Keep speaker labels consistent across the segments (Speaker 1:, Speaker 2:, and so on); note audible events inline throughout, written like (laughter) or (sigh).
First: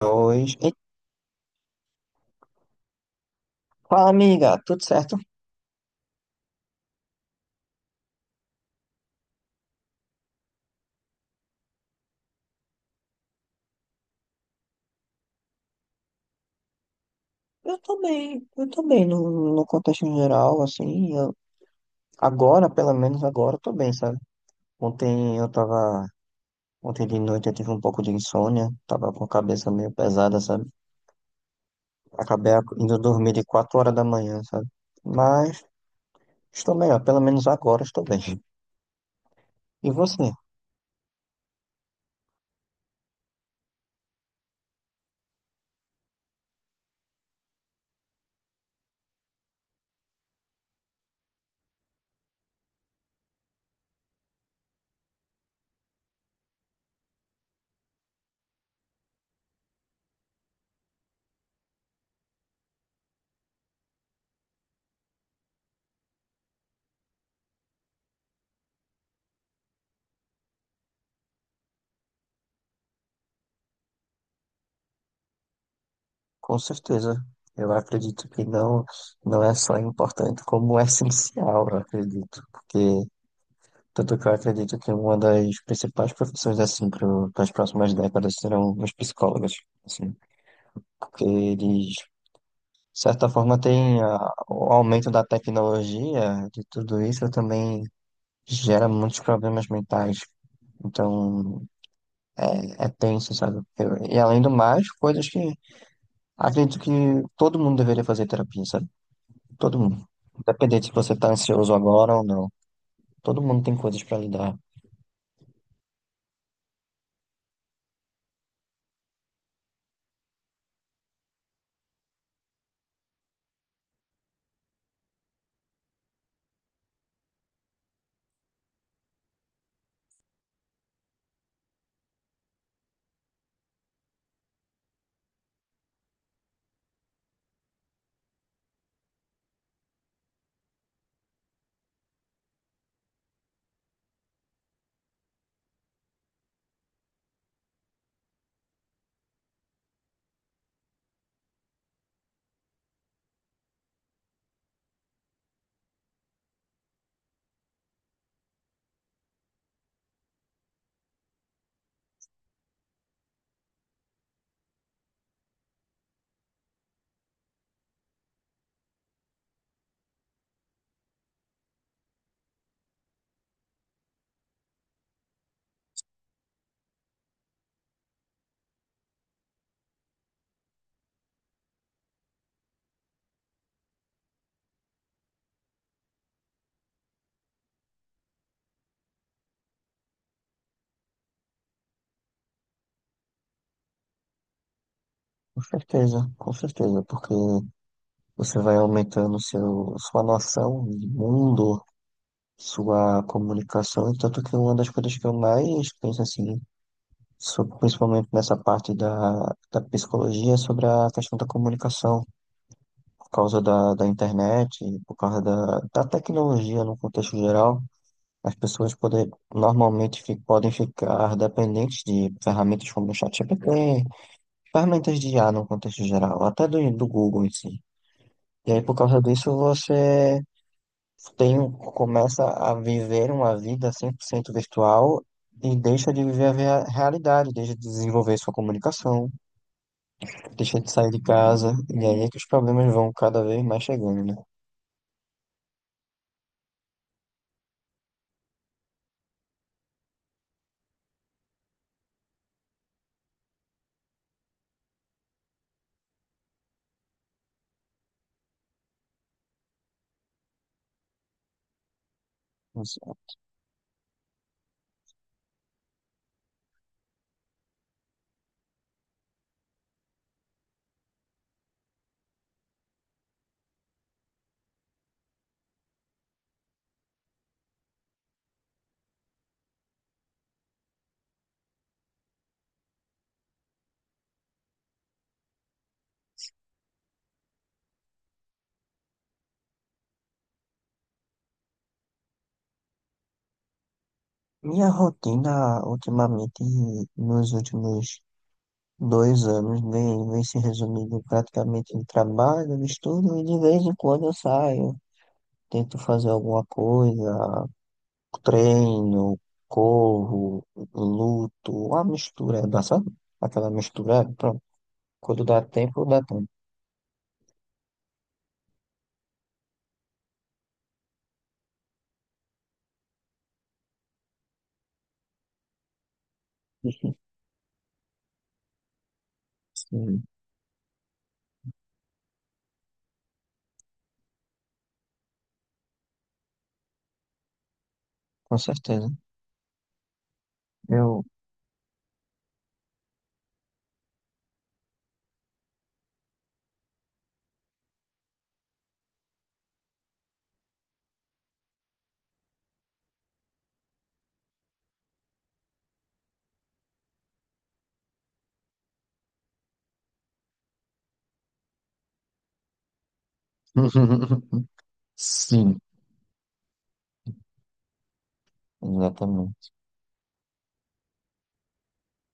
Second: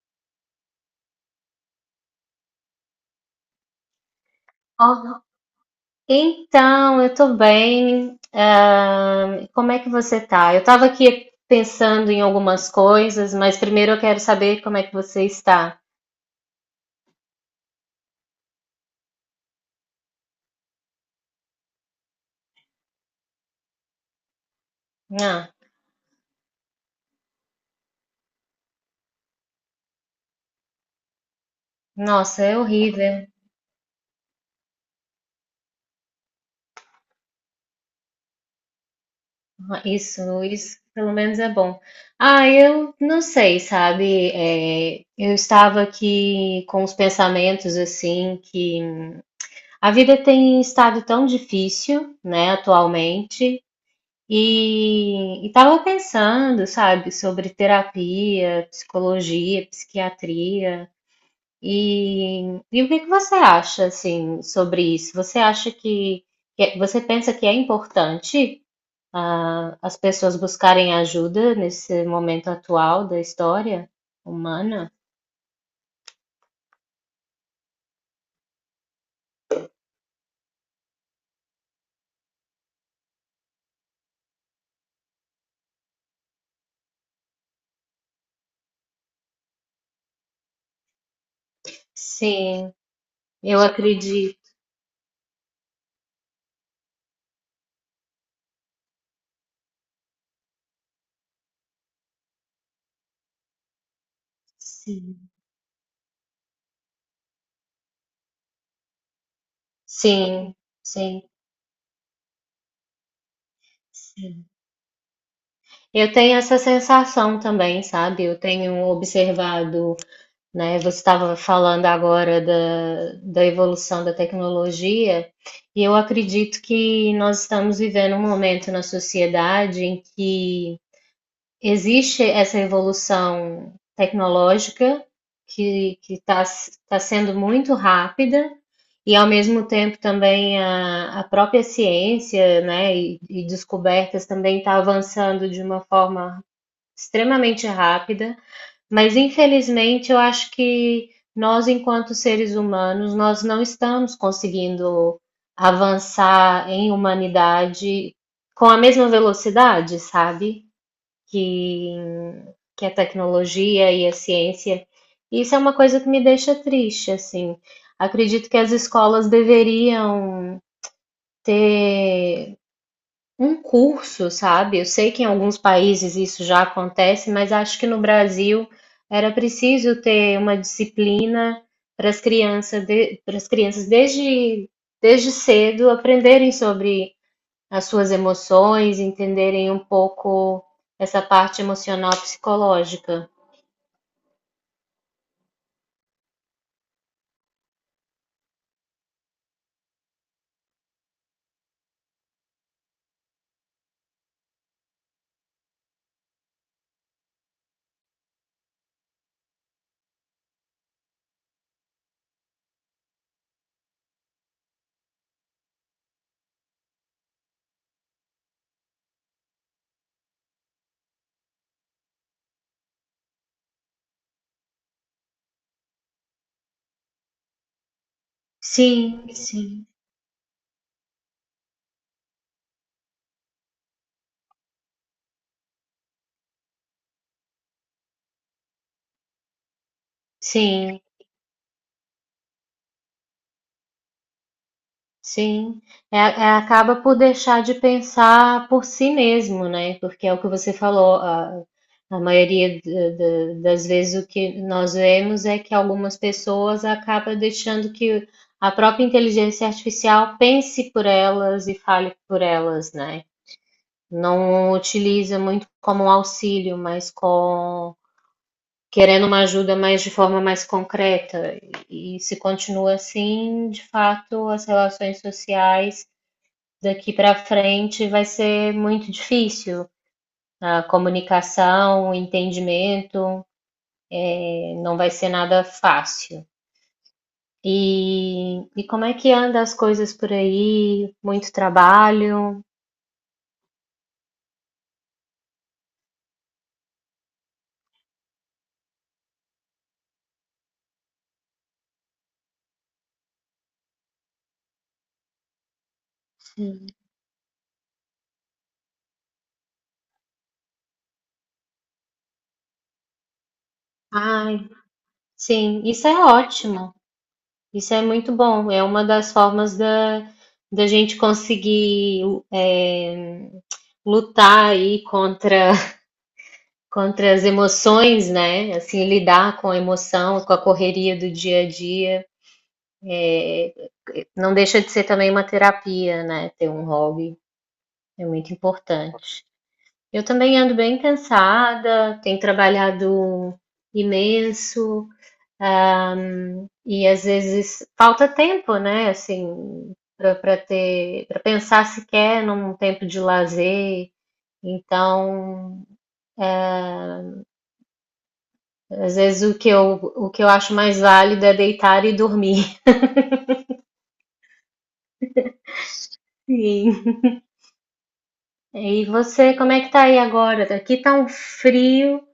Speaker 1: Dois. E fala, amiga, tudo certo?
Speaker 2: Oh, então, eu tô bem. Ah, como é que você tá? Eu tava aqui pensando em algumas coisas, mas primeiro eu quero saber como é que você está.
Speaker 1: Eu tô bem no contexto geral, assim, eu, agora, pelo menos agora, eu tô bem, sabe? Ontem eu
Speaker 2: Ah,
Speaker 1: tava, ontem de noite eu tive um pouco de insônia, tava com a cabeça meio pesada, sabe?
Speaker 2: nossa, é
Speaker 1: Indo
Speaker 2: horrível.
Speaker 1: dormir de quatro horas da manhã, sabe? Mas estou melhor, pelo menos agora estou bem. E você?
Speaker 2: Isso pelo menos é bom. Ah, eu não sei, sabe? É, eu estava aqui com os pensamentos assim que a vida tem estado tão difícil, né, atualmente. E estava pensando, sabe, sobre terapia, psicologia, psiquiatria. E, e o que que você acha, assim, sobre isso? Você acha que, você pensa que é importante, as pessoas buscarem ajuda nesse momento atual da história humana?
Speaker 1: Com certeza. Eu acredito que não é só importante, como é essencial, eu acredito, porque tanto que eu acredito que uma das principais profissões, assim, para as próximas décadas serão os psicólogos, assim, porque eles, de
Speaker 2: Sim,
Speaker 1: certa forma,
Speaker 2: eu acredito.
Speaker 1: o aumento da tecnologia, de tudo isso, também gera muitos problemas mentais. Então, é tenso, sabe? E além do mais,
Speaker 2: Sim,
Speaker 1: coisas que acredito que todo mundo deveria fazer terapia, sabe? Todo mundo.
Speaker 2: sim,
Speaker 1: Independente se você está ansioso agora ou não. Todo mundo tem coisas para
Speaker 2: sim.
Speaker 1: lidar.
Speaker 2: Eu tenho essa sensação também, sabe? Eu tenho observado, né? Você estava falando agora da evolução da tecnologia, e eu acredito que nós estamos vivendo um momento na sociedade em que existe essa evolução tecnológica que está tá sendo muito rápida, e ao mesmo tempo também a própria ciência, né, e descobertas também está avançando de uma forma extremamente rápida. Mas infelizmente eu acho que nós, enquanto seres humanos, nós não estamos conseguindo avançar em humanidade com a mesma velocidade, sabe? Que, que a tecnologia e a ciência. Isso é uma coisa que me deixa triste, assim. Acredito que as escolas deveriam ter um curso, sabe? Eu sei que em alguns países isso já acontece, mas acho que no Brasil era preciso ter uma disciplina para as crianças, para as crianças desde cedo aprenderem sobre as suas emoções, entenderem um pouco essa parte emocional psicológica.
Speaker 1: Com certeza, porque você vai aumentando sua noção de mundo, sua comunicação, e tanto que uma das coisas que eu mais penso assim, principalmente nessa parte da psicologia, é sobre a questão da comunicação, por causa da internet, por causa da tecnologia no contexto geral, as pessoas podem ficar dependentes de ferramentas como o ChatGPT, ferramentas de IA no contexto geral, até do Google em si. E aí, por causa
Speaker 2: Sim,
Speaker 1: disso,
Speaker 2: sim,
Speaker 1: você começa a viver uma vida 100% virtual e deixa de viver a realidade, deixa de desenvolver sua comunicação, deixa de
Speaker 2: sim.
Speaker 1: sair de casa, e aí é que os problemas vão cada vez mais chegando, né?
Speaker 2: Sim, acaba por deixar de pensar por si mesmo, né? Porque é o que você falou, a maioria das vezes o que nós vemos é que algumas pessoas acabam deixando que a própria inteligência artificial pense por elas e fale por elas,
Speaker 1: Nossa.
Speaker 2: né? Não utiliza muito como um auxílio, mas com querendo uma ajuda mais de forma mais concreta. E se continua assim, de fato, as relações sociais daqui para frente vai ser muito difícil. A comunicação, o entendimento, não vai ser nada fácil. E como é que anda as coisas por aí? Muito trabalho?
Speaker 1: Minha rotina, ultimamente, nos últimos dois anos, vem se resumindo praticamente em trabalho, no estudo, e de vez em quando eu saio, tento fazer alguma coisa, treino, corro, luto, uma mistura, dá, sabe? Aquela mistura, pronto.
Speaker 2: Ai,
Speaker 1: Quando dá
Speaker 2: sim,
Speaker 1: tempo,
Speaker 2: isso
Speaker 1: dá
Speaker 2: é
Speaker 1: tempo.
Speaker 2: ótimo. Isso é muito bom. É uma das formas da gente conseguir, eh, lutar aí contra, (laughs)
Speaker 1: (laughs)
Speaker 2: contra as emoções, né? Assim, lidar com a
Speaker 1: Sim,
Speaker 2: emoção, com a correria do dia a dia. É, não deixa de ser também uma terapia, né? Ter um hobby é muito
Speaker 1: com certeza.
Speaker 2: importante. Eu também ando bem
Speaker 1: Eu.
Speaker 2: cansada, tenho trabalhado imenso, ah, e às vezes falta tempo, né? Assim, para pensar sequer num tempo de lazer. Então, às vezes o que eu acho mais válido é deitar e dormir. (laughs)
Speaker 1: (laughs) Sim,
Speaker 2: Sim. E você,
Speaker 1: exatamente.
Speaker 2: como é que tá aí agora? Aqui tá um frio.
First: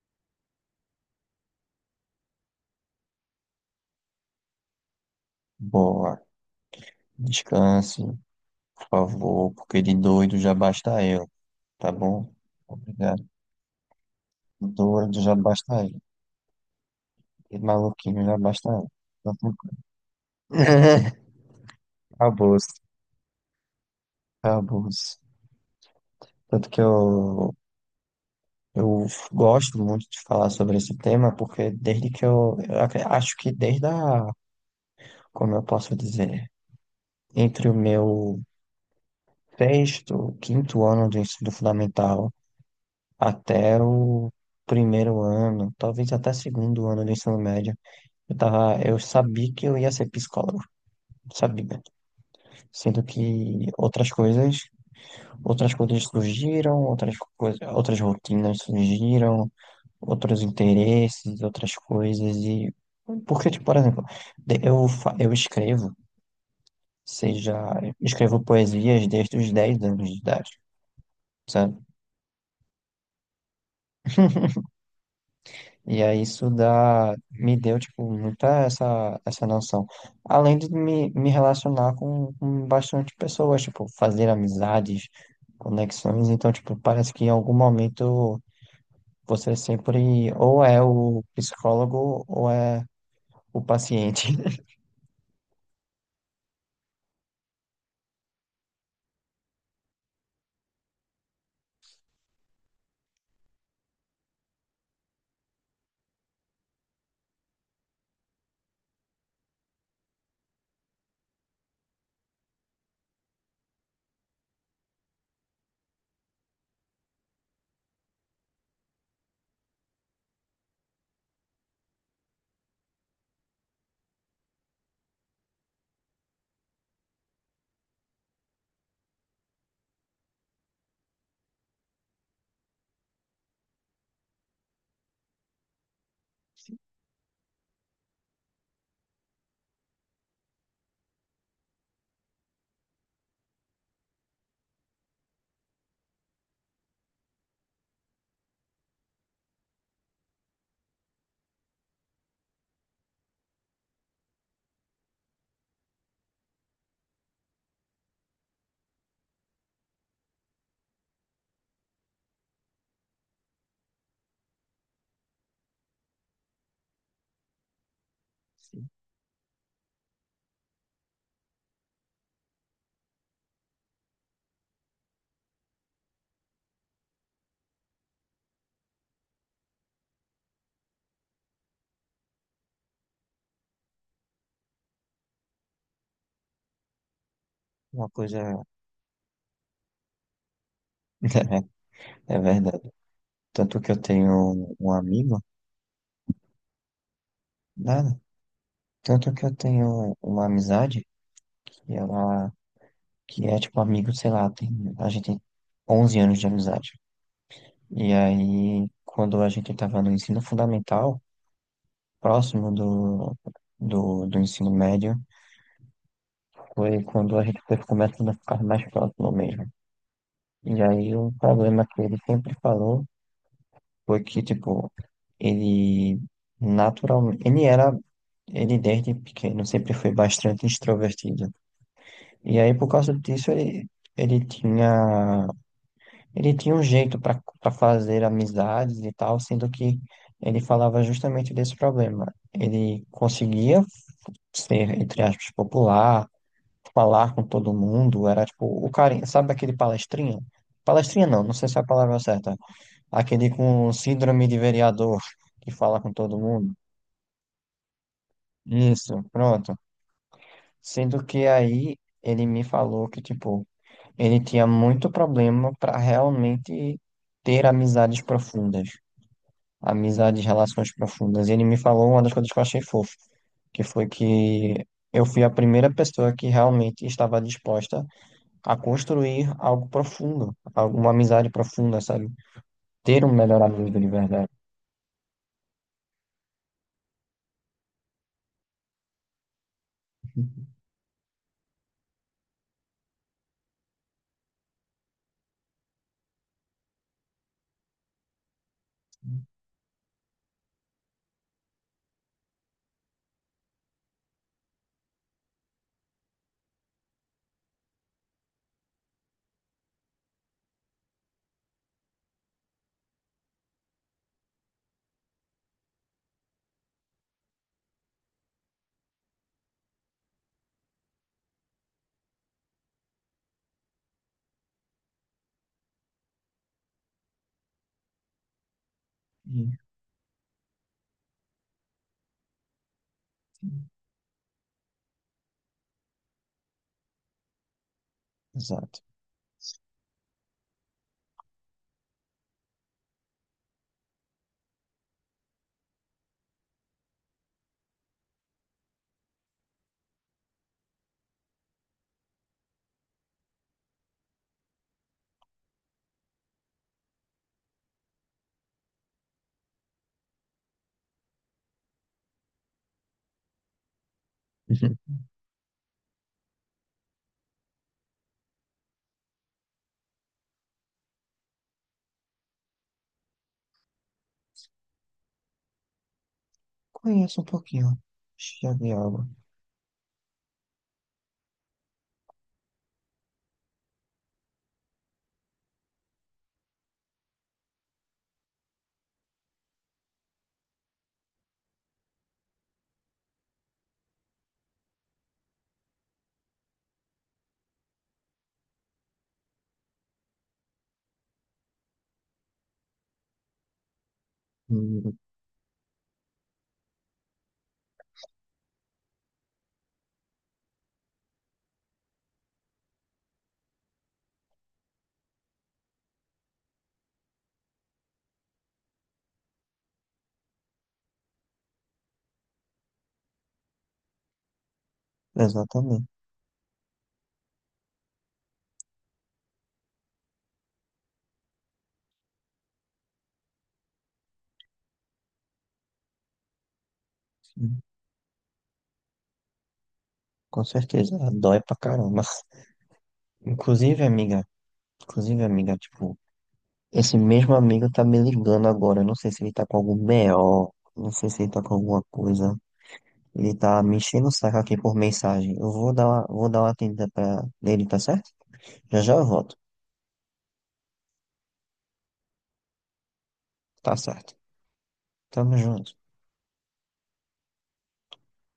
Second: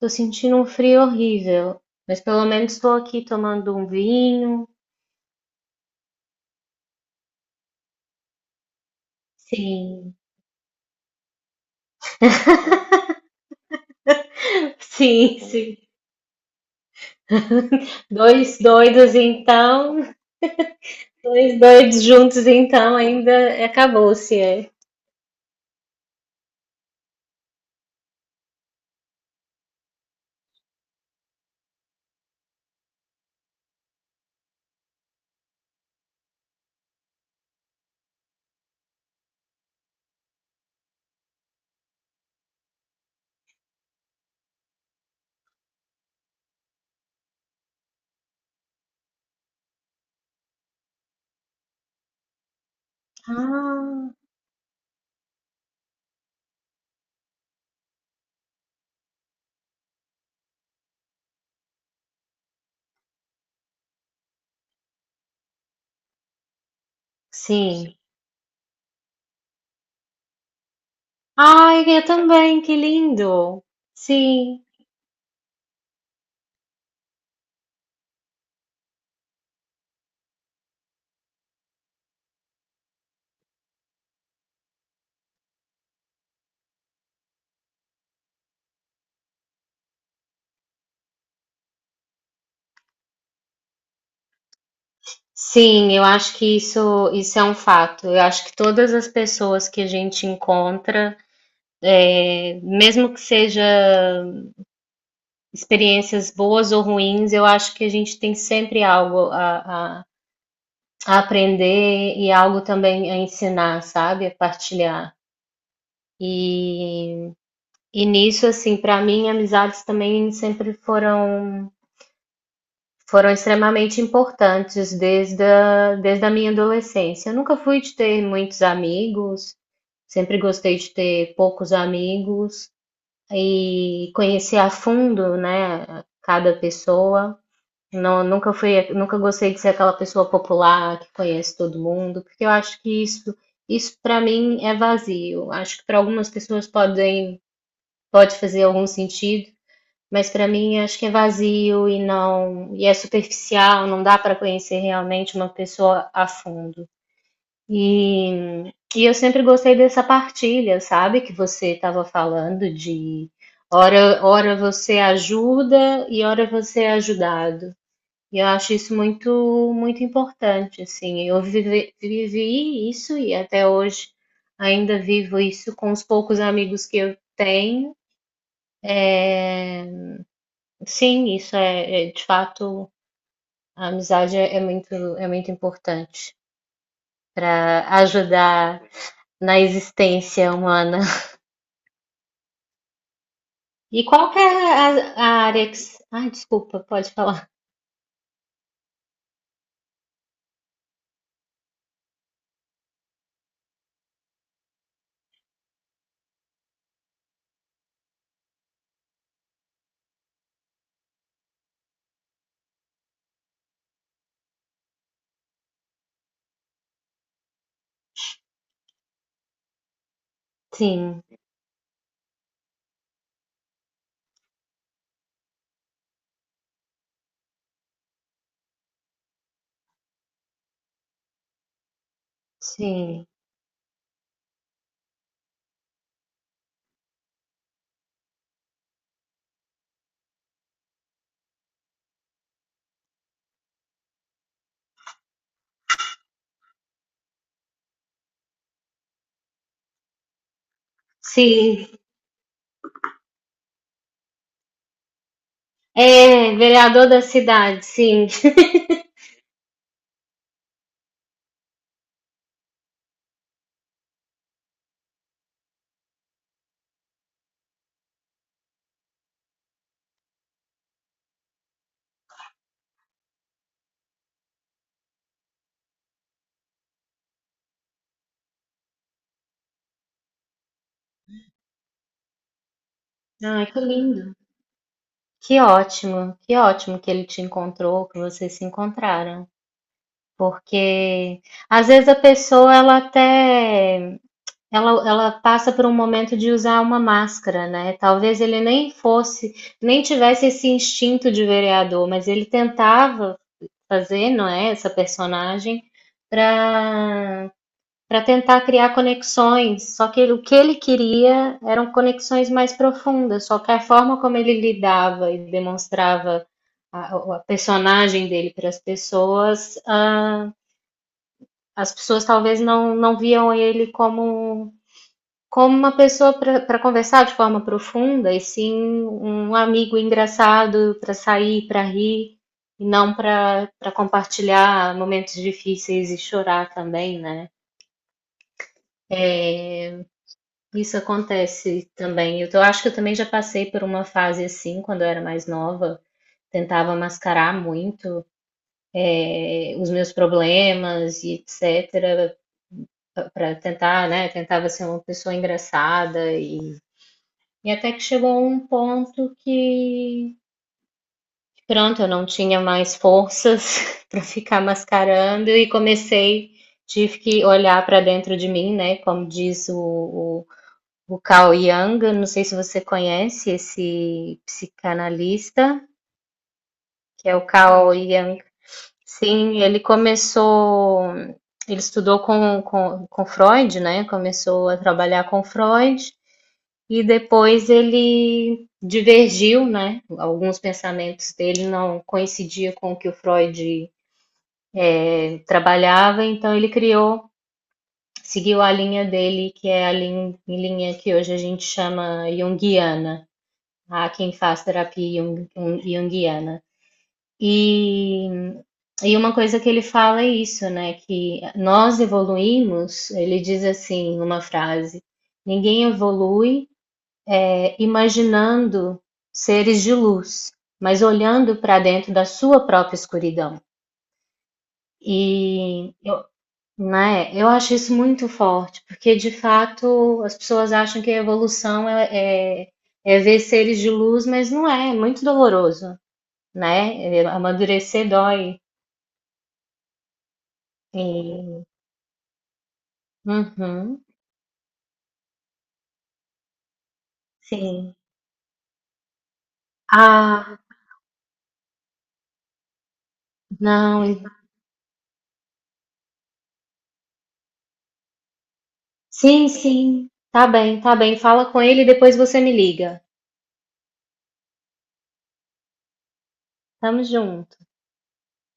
Speaker 2: Tô sentindo um frio horrível, mas pelo menos estou aqui tomando um vinho.
Speaker 1: Boa. Descanse, por favor, porque de
Speaker 2: Sim,
Speaker 1: doido já basta eu, tá bom? Obrigado.
Speaker 2: (laughs)
Speaker 1: Doido já
Speaker 2: sim, sim.
Speaker 1: basta eu. De maluquinho já
Speaker 2: Dois
Speaker 1: basta eu.
Speaker 2: doidos
Speaker 1: Tá bom?
Speaker 2: então,
Speaker 1: (laughs)
Speaker 2: dois doidos juntos
Speaker 1: Acabou-se,
Speaker 2: então, ainda acabou-se. É.
Speaker 1: acabou-se. Tanto que eu. Eu gosto muito de falar sobre esse tema porque desde que acho que desde a, como eu posso dizer, entre o meu sexto, quinto ano do ensino fundamental até o primeiro ano, talvez até segundo ano do ensino médio, eu sabia que eu ia ser psicólogo, sabia. Sendo que outras
Speaker 2: Ah,
Speaker 1: coisas, outras coisas surgiram, outras coisas, outras rotinas surgiram, outros interesses, outras coisas e porque, tipo, por exemplo, eu escrevo, seja, eu
Speaker 2: sim.
Speaker 1: escrevo poesias desde os 10 anos de idade, sabe?
Speaker 2: Ai, eu também, que lindo. Sim,
Speaker 1: E aí isso dá, me deu, tipo, muita essa, essa noção. Além de me relacionar com bastante pessoas, tipo, fazer amizades, conexões. Então, tipo, parece que em algum momento você sempre ou é o psicólogo ou é o paciente.
Speaker 2: sim, eu acho que isso é um fato. Eu acho que todas as pessoas que a gente encontra, é, mesmo que seja experiências boas ou ruins, eu acho que a gente tem sempre algo a aprender e algo também a ensinar, sabe? A partilhar. E, e nisso, assim, para mim, amizades também sempre foram extremamente importantes desde a minha adolescência. Eu nunca fui de ter muitos amigos, sempre gostei de ter poucos amigos e conhecer a fundo, né, cada pessoa. Não, nunca gostei de ser aquela pessoa popular que conhece todo mundo, porque eu acho que isso para mim é vazio. Acho que para algumas pessoas pode fazer algum sentido, mas para mim acho que é vazio e não, e é superficial, não dá para conhecer realmente uma pessoa a fundo. E, e eu sempre gostei dessa partilha, sabe, que você estava falando de hora você ajuda e hora você é ajudado. E eu acho isso
Speaker 1: (laughs)
Speaker 2: muito, muito importante, assim. Eu vivi isso e até hoje ainda vivo isso com os poucos amigos que eu tenho. Sim, isso é, de fato, a amizade é muito importante para
Speaker 1: Uma coisa
Speaker 2: ajudar na existência humana. (laughs)
Speaker 1: (laughs) é verdade. Tanto que eu
Speaker 2: E qual
Speaker 1: tenho
Speaker 2: que é
Speaker 1: um
Speaker 2: a,
Speaker 1: um
Speaker 2: a
Speaker 1: amigo,
Speaker 2: área que Ai, desculpa, pode falar.
Speaker 1: nada. Tanto que eu tenho uma amizade que ela, que é tipo amigo, sei lá, tem, a gente tem 11 anos de amizade. E aí, quando a gente tava no ensino fundamental, próximo do, do ensino médio, foi quando a gente foi começando a ficar mais próximo mesmo. E aí,
Speaker 2: Sim,
Speaker 1: o problema que ele sempre falou foi que, tipo, ele naturalmente, ele era ele desde pequeno sempre foi bastante extrovertido. E aí, por causa
Speaker 2: sim,
Speaker 1: disso, ele tinha, ele tinha um jeito para fazer amizades e tal, sendo que ele falava justamente desse problema. Ele conseguia ser, entre aspas, popular, falar com todo mundo, era tipo o carinha, sabe aquele palestrinha? Palestrinha não, não sei se é a
Speaker 2: sim.
Speaker 1: palavra certa. Aquele com síndrome de vereador que fala com todo
Speaker 2: É,
Speaker 1: mundo.
Speaker 2: vereador da cidade, sim.
Speaker 1: Isso, pronto. Sendo que aí ele me falou que, tipo, ele tinha muito problema para realmente ter amizades profundas, amizades, relações profundas. E ele me falou uma das coisas que eu achei fofo, que foi que eu fui a primeira pessoa que realmente estava disposta a construir algo profundo, alguma amizade profunda, sabe? Ter um melhor
Speaker 2: Ai, que
Speaker 1: amigo de
Speaker 2: lindo.
Speaker 1: verdade.
Speaker 2: Que ótimo, que ótimo que ele te encontrou, que vocês se encontraram. Porque às vezes a pessoa ela até ela passa por um momento de usar uma máscara, né? Talvez ele nem fosse,
Speaker 1: (laughs)
Speaker 2: nem tivesse esse instinto de vereador, mas ele tentava fazer, não é, essa personagem para para tentar criar conexões. Só que o que ele queria eram conexões mais profundas, só que a forma como ele lidava e demonstrava a personagem dele para as pessoas, as pessoas talvez não viam ele como, como uma pessoa para conversar de forma profunda, e sim um amigo engraçado para sair, para rir. E não para compartilhar momentos difíceis e chorar também, né?
Speaker 1: Exato.
Speaker 2: É, isso acontece também. Eu acho que eu também já passei por uma fase assim, quando eu era mais nova. Tentava mascarar muito, os meus problemas e etc. para tentar, né? Tentava ser uma pessoa engraçada e até que chegou um ponto que, pronto, eu não tinha mais forças (laughs) para ficar
Speaker 1: (laughs)
Speaker 2: mascarando e comecei, tive que olhar para dentro de mim, né? Como diz o Carl Jung, não sei se você conhece esse psicanalista, que é
Speaker 1: Conheço um
Speaker 2: o
Speaker 1: pouquinho.
Speaker 2: Carl Jung.
Speaker 1: Acho que já vi algo.
Speaker 2: Sim, ele estudou com Freud, né? Começou a trabalhar com Freud e depois ele divergiu, né? Alguns pensamentos dele não coincidiam com o que o Freud trabalhava, então ele seguiu a linha dele, que é a linha que hoje a gente chama junguiana, a quem faz
Speaker 1: Hum.
Speaker 2: terapia junguiana. E, e uma coisa que ele fala é isso, né? Que nós evoluímos, ele diz assim, uma frase: ninguém evolui, imaginando seres de luz, mas olhando para dentro da sua própria escuridão. E
Speaker 1: Exatamente.
Speaker 2: eu, né, eu acho isso muito forte, porque de fato as pessoas acham que a evolução é ver seres de luz, mas não é, é muito doloroso. Né, amadurecer dói.
Speaker 1: Com certeza, dói
Speaker 2: Sim.
Speaker 1: pra caramba. Inclusive,
Speaker 2: Uhum.
Speaker 1: amiga, inclusive, amiga, tipo, esse mesmo amigo
Speaker 2: Sim.
Speaker 1: tá me ligando agora. Eu não sei se ele tá com algum
Speaker 2: Ah,
Speaker 1: BO, não sei se ele tá com alguma coisa. Ele tá me
Speaker 2: não,
Speaker 1: enchendo o saco aqui por mensagem. Eu vou dar uma atendida pra ele, tá certo? Já já eu
Speaker 2: sim,
Speaker 1: volto.
Speaker 2: sim, tá bem, fala com ele e depois você me liga.
Speaker 1: Tá certo. Tamo junto.
Speaker 2: Estamos junto.